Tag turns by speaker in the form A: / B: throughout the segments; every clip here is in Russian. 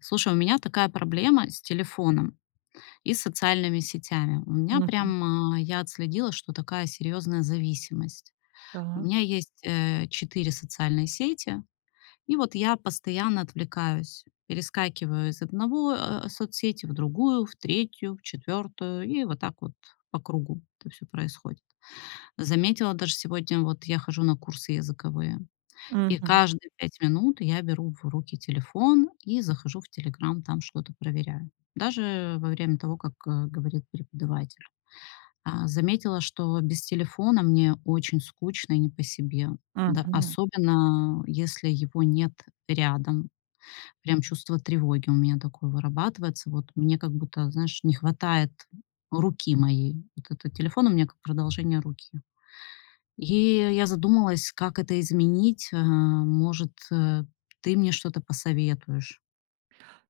A: Слушай, у меня такая проблема с телефоном и с социальными сетями. У меня
B: Мгм.
A: прям, я отследила, что такая серьезная зависимость. У
B: Так.
A: меня есть четыре социальные сети, и вот я постоянно отвлекаюсь, перескакиваю из одного соцсети в другую, в третью, в четвертую, и вот так вот по кругу это все происходит. Заметила даже сегодня, вот я хожу на курсы языковые, и
B: Мгм.
A: каждые 5 минут я беру в руки телефон и захожу в "Телеграм", там что-то проверяю. Даже во время того, как говорит преподаватель. Заметила, что без телефона мне очень скучно и не по себе. Да,
B: Мгм.
A: особенно если его нет рядом. Прям чувство тревоги у меня такое вырабатывается. Вот мне как будто, знаешь, не хватает руки моей. Вот это телефон у меня как продолжение руки. И я задумалась, как это изменить. А, может, ты мне что-то посоветуешь?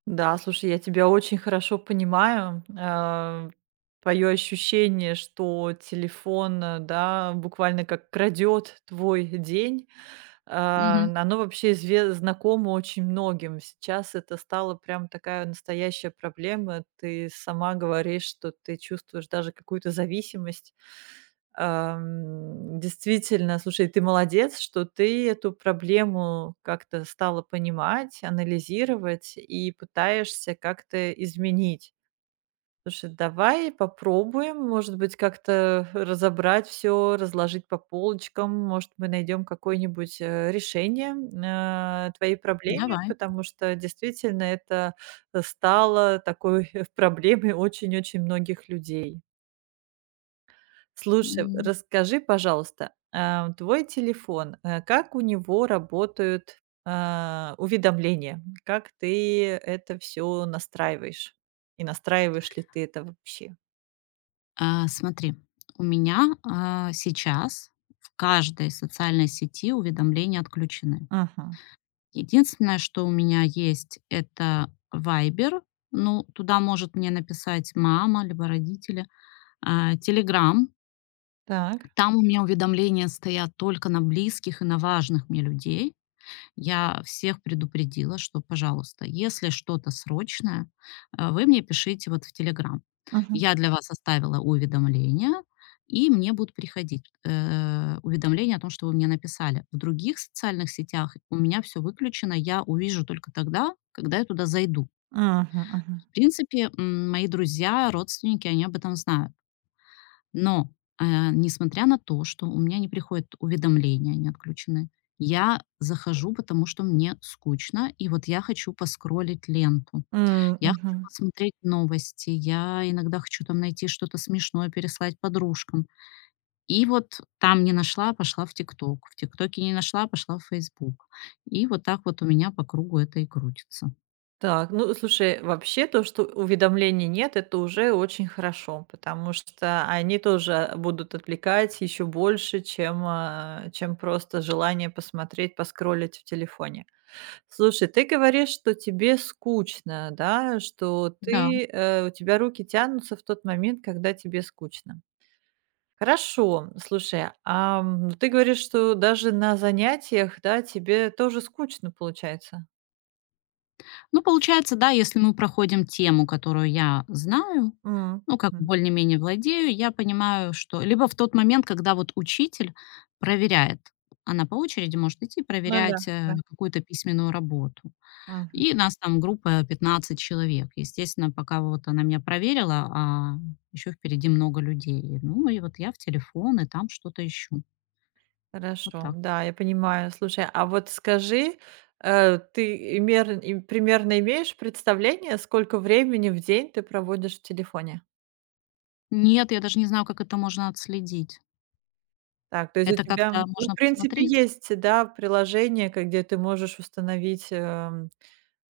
B: Да, слушай, я тебя очень хорошо понимаю. Твое ощущение, что телефон, да, буквально как крадет твой день.
A: Мгм.
B: Оно вообще изве знакомо очень многим. Сейчас это стало прям такая настоящая проблема. Ты сама говоришь, что ты чувствуешь даже какую-то зависимость. Действительно, слушай, ты молодец, что ты эту проблему как-то стала понимать, анализировать и пытаешься как-то изменить. Слушай, давай попробуем, может быть, как-то разобрать все, разложить по полочкам. Может, мы найдем какое-нибудь, решение, твоей проблеме,
A: Давай.
B: потому что действительно это, стало такой проблемой очень-очень многих людей. Слушай,
A: М.
B: расскажи, пожалуйста, твой телефон, как у него работают, уведомления? Как ты это все настраиваешь? И настраиваешь ли ты это вообще?
A: Смотри, у меня, сейчас в каждой социальной сети уведомления отключены.
B: Ага.
A: Единственное, что у меня есть, это "Вайбер". Ну, туда может мне написать мама либо родители. "Телеграм",
B: Так.
A: там у меня уведомления стоят только на близких и на важных мне людей. Я всех предупредила, что, пожалуйста, если что-то срочное, вы мне пишите вот в "Телеграм".
B: Мгм.
A: Я для вас оставила уведомления, и мне будут приходить, уведомления о том, что вы мне написали. В других социальных сетях у меня все выключено, я увижу только тогда, когда я туда зайду.
B: Мгм, мгм.
A: В принципе, мои друзья, родственники, они об этом знают. Но, несмотря на то, что у меня не приходят уведомления, они отключены, я захожу, потому что мне скучно, и вот я хочу поскроллить ленту.
B: М,
A: Я хочу
B: мгм.
A: посмотреть новости, я иногда хочу там найти что-то смешное, переслать подружкам. И вот там не нашла, пошла в "Тикток", в "Тиктоке" не нашла, пошла в "Фейсбук". И вот так вот у меня по кругу это и крутится.
B: Так, ну, слушай, вообще то, что уведомлений нет, это уже очень хорошо, потому что они тоже будут отвлекать еще больше, чем просто желание посмотреть, поскроллить в телефоне. Слушай, ты говоришь, что тебе скучно, да, что
A: Да.
B: у тебя руки тянутся в тот момент, когда тебе скучно. Хорошо. Слушай, ты говоришь, что даже на занятиях, да, тебе тоже скучно получается?
A: Ну, получается, да, если мы проходим тему, которую я знаю,
B: М,
A: ну, как бы
B: мгм.
A: более-менее владею, я понимаю, что либо в тот момент, когда вот учитель проверяет, она по очереди может идти
B: Ну да,
A: проверять
B: да.
A: какую-то письменную работу.
B: Мгм.
A: И нас там группа 15 человек. Естественно, пока вот она меня проверила, а еще впереди много людей. Ну, и вот я в телефон, и там что-то ищу. Вот
B: Хорошо,
A: так.
B: да, я понимаю. Слушай, а вот скажи, ты имер и примерно имеешь представление, сколько времени в день ты проводишь в телефоне?
A: Нет, я даже не знаю, как это можно отследить.
B: Так, то есть у
A: Это
B: тебя,
A: как-то
B: ну, в
A: можно
B: принципе,
A: посмотреть?
B: есть, да, приложение, ко где ты можешь установить, эм,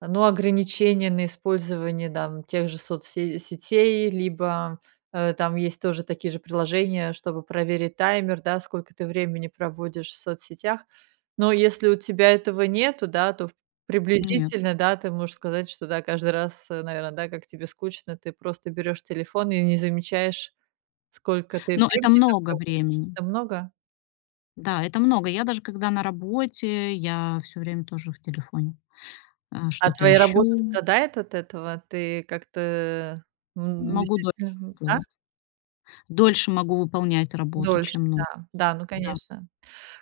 B: Ну, ограничения на использование там тех же соцсетей, либо, там есть тоже такие же приложения, чтобы проверить таймер, да, сколько ты времени проводишь в соцсетях. Но если у тебя этого нету, да, то
A: Нет.
B: приблизительно, да, ты можешь сказать, что да, каждый раз, наверное, да, как тебе скучно, ты просто берешь телефон и не замечаешь, сколько ты
A: Но это
B: времени там
A: много
B: проводишь.
A: времени.
B: Это много?
A: Да, это много. Я даже когда на работе, я все время тоже в телефоне,
B: А
A: что-то
B: твоя работа
A: ищу.
B: страдает от этого? Ты как-то,
A: Могу дольше
B: действительно, а?
A: делать. Дольше могу выполнять работу,
B: Дольше,
A: чем нужно,
B: да. Да, ну,
A: да.
B: конечно.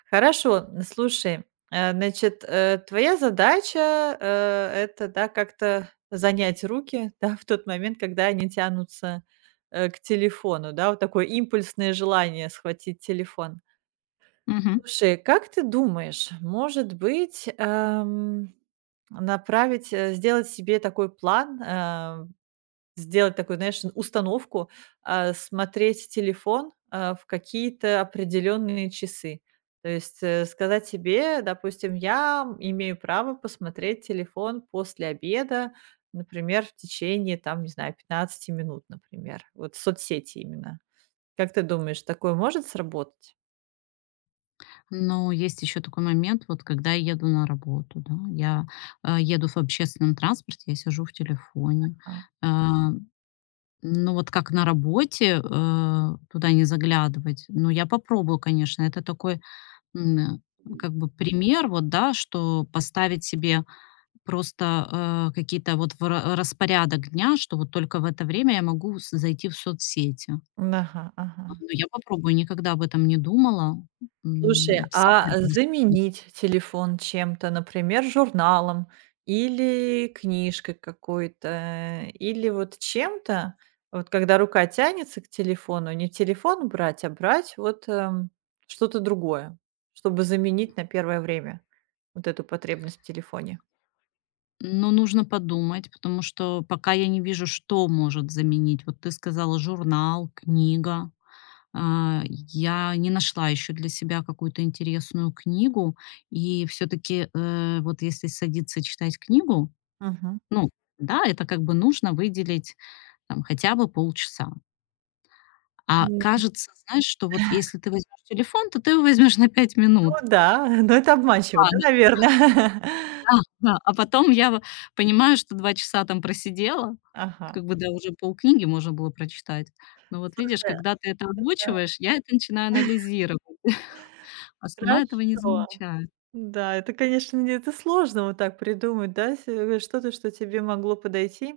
B: Хорошо, н слушай, значит, твоя задача, это, да, как-то занять руки, да, в тот момент, когда они тянутся, к телефону, да, вот такое импульсное желание схватить телефон.
A: Мгм.
B: Слушай, как ты думаешь, может быть, сделать себе такой план. Сделать такую, знаешь, установку, смотреть телефон, в какие-то определенные часы. То есть, сказать себе, допустим, я имею право посмотреть телефон после обеда, например, в течение, там, не знаю, 15 минут, например. Вот соцсети именно. Как ты думаешь, такое может сработать?
A: Но есть еще такой момент, вот когда я еду на работу, да, я, еду в общественном транспорте, я сижу в телефоне.
B: А,
A: А, ну, вот как на работе, туда не заглядывать? Ну, я попробую, конечно. Это такой М, э, как бы пример, вот, да, что поставить себе просто, какие-то вот в ра распорядок дня, что вот только в это время я могу с зайти в соцсети.
B: ага, ага.
A: Ну, я попробую, никогда об этом не думала.
B: Слушай,
A: М,
B: а
A: самой даже стало
B: заменить
A: интересно.
B: телефон чем-то, например, журналом или книжкой какой-то, или вот чем-то, вот когда рука тянется к телефону, не телефон брать, а брать вот, что-то другое, чтобы заменить на первое время вот эту потребность в телефоне.
A: Но нужно подумать, потому что пока я не вижу, что может заменить. Вот ты сказала журнал, книга. Я не нашла еще для себя какую-то интересную книгу. И все-таки, вот если садиться читать книгу,
B: Мгм.
A: ну да, это как бы нужно выделить там хотя бы полчаса. А
B: Ну
A: кажется, знаешь, что вот если ты возьмешь телефон, то ты его возьмешь на 5 минут.
B: да, но это обманчиво,
A: Да,
B: да,
A: ну
B: наверное?
A: да, да. А потом я в понимаю, что 2 часа там просидела,
B: Ага.
A: как бы, да, уже полкниги можно было прочитать. Но вот видишь,
B: Слушай,
A: когда ты это озвучиваешь, я это начинаю анализировать, а сама этого не
B: хорошо.
A: замечаю.
B: Да, это, конечно, не это сложно вот так придумать, да, что-то, что тебе могло подойти.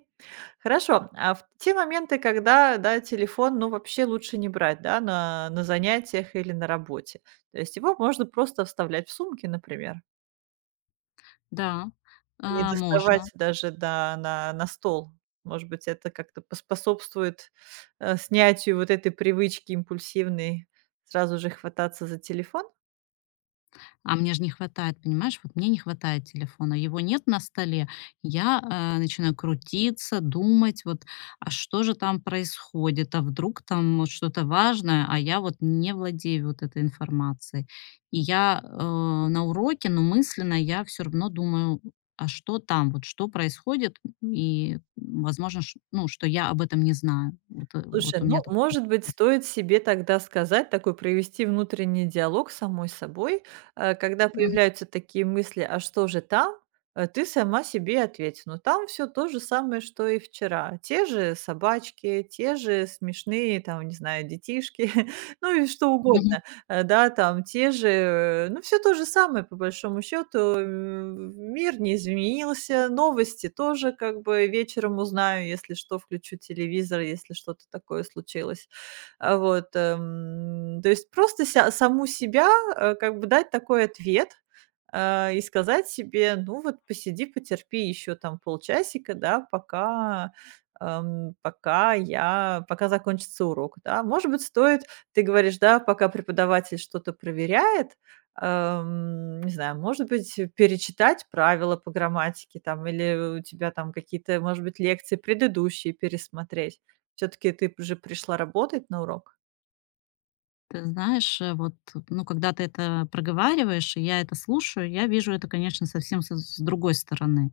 B: Хорошо, а в те моменты, когда, да, телефон, ну, вообще лучше не брать, да, на занятиях или на работе. То есть его можно просто вставлять в сумки, например.
A: Да,
B: Не
A: можно.
B: доставать даже, да, на стол. Может быть, это как-то поспособствует, снятию вот этой привычки импульсивной сразу же хвататься за телефон?
A: А мне же не хватает, понимаешь? Вот мне не хватает телефона. Его нет на столе. Я, начинаю крутиться, думать, вот, а что же там происходит? А вдруг там вот что-то важное, а я вот не владею вот этой информацией. И я, на уроке, но мысленно я все равно думаю: а что там, вот что происходит? И, возможно, ш ну, что я об этом не знаю. Вот
B: Слушай,
A: у
B: ну,
A: меня такое.
B: может быть, стоит себе тогда сказать, такой провести внутренний диалог с самой собой, когда появляются такие мысли: "А что же там?" Ты сама себе ответь: "Ну, там все то же самое, что и вчера. Те же собачки, те же смешные, там, не знаю, детишки, ну и что угодно." Да, там те же, ну, все то же самое по большому счету. Мир не изменился, новости тоже как бы вечером узнаю, если что, включу телевизор, если что-то такое случилось. Вот, то есть просто ся саму себя, как бы дать такой ответ, и сказать себе: "Ну вот посиди, потерпи еще там полчасика, да, пока закончится урок." Да, может быть, стоит ты говоришь, да, пока преподаватель что-то проверяет, не знаю, может быть, перечитать правила по грамматике там или у тебя там какие-то, может быть, лекции предыдущие пересмотреть. Все таки ты же пришла работать на урок?
A: Ты знаешь, вот, ну, когда ты это проговариваешь, и я это слушаю, я вижу это, конечно, совсем с другой стороны.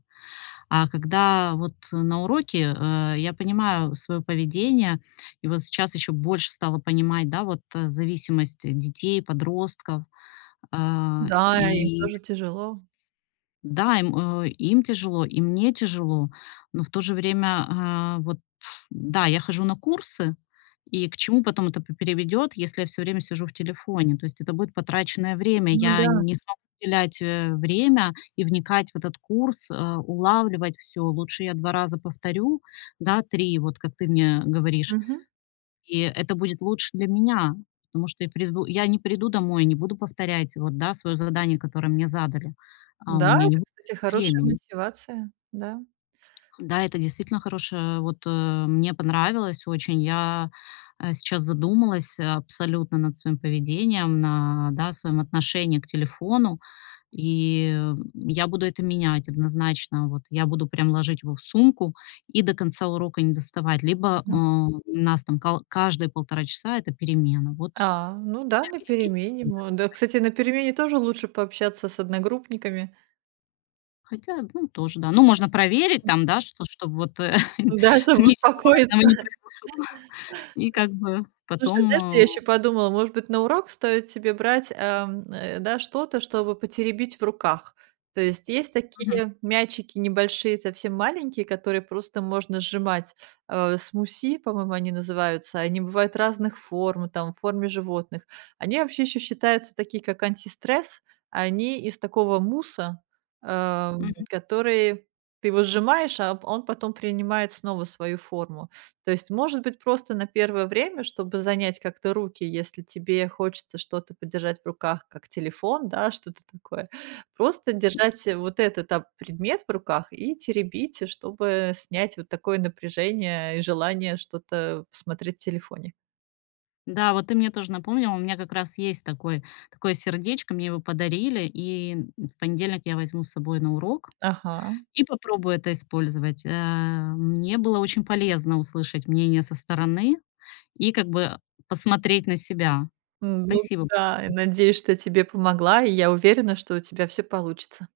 A: А когда вот на уроке я понимаю свое поведение, и вот сейчас еще больше стала понимать, да, вот зависимость детей, подростков,
B: Да, им
A: и
B: тоже тяжело.
A: да, им тяжело, и мне тяжело, но в то же время, вот, да, я хожу на курсы, и к чему потом это п приведет, если я все время сижу в телефоне? То есть это будет потраченное время.
B: Ну
A: Я
B: да.
A: не смогу уделять, время и вникать в этот курс, улавливать все. Лучше я 2 раза повторю, да, 3, вот как ты мне говоришь,
B: Мгм.
A: и это будет лучше для меня, потому что я не приду домой, не буду повторять вот, да, свое задание, которое мне задали. У
B: Да,
A: меня не
B: это,
A: будет
B: кстати, хорошая
A: времени.
B: мотивация, да.
A: Да, это действительно хорошее. Вот, мне понравилось очень. Я, сейчас задумалась, абсолютно над своим поведением, да, своем отношении к телефону. И, я буду это менять однозначно. Вот я буду прям ложить его в сумку и до конца урока не доставать. Либо,
B: Мгм.
A: у нас там кал каждые полтора часа- это перемена. Вот
B: Ну да, на
A: перемене.
B: перемене мо Да, кстати, на перемене тоже лучше пообщаться с одногруппниками.
A: Хотя, ну, тоже, да. Ну, можно проверить там, да, чтоб вот,
B: Да, чтобы
A: ничего важного
B: успокоиться.
A: не произошло. И как бы
B: Слушай, знаешь,
A: потом,
B: я еще подумала, может быть, на урок стоит тебе брать, да, что-то, чтобы потеребить в руках. То есть есть
A: мгм,
B: такие мячики небольшие, совсем маленькие, которые просто можно сжимать. Смуси, по-моему, они называются. Они бывают разных форм, там, в форме животных. Они вообще еще считаются такие, как антистресс. Они из такого муса,
A: мгм.
B: который ты его сжимаешь, а он потом принимает снова свою форму. То есть, может быть, просто на первое время, чтобы занять как-то руки, если тебе хочется что-то подержать в руках, как телефон, да, что-то такое. Просто держать, вот этот, предмет в руках и теребить, чтобы снять вот такое напряжение и желание что-то посмотреть в телефоне.
A: Да, вот ты мне тоже напомнил, у меня как раз есть такой такое сердечко, мне его подарили, и, в понедельник я возьму с собой на урок
B: Ага.
A: и попробую это использовать. Мне было очень полезно услышать мнение со стороны и как бы посмотреть на себя.
B: Ну
A: Спасибо
B: да, и
A: большое.
B: надеюсь, что я тебе помогла, и я уверена, что у тебя все получится.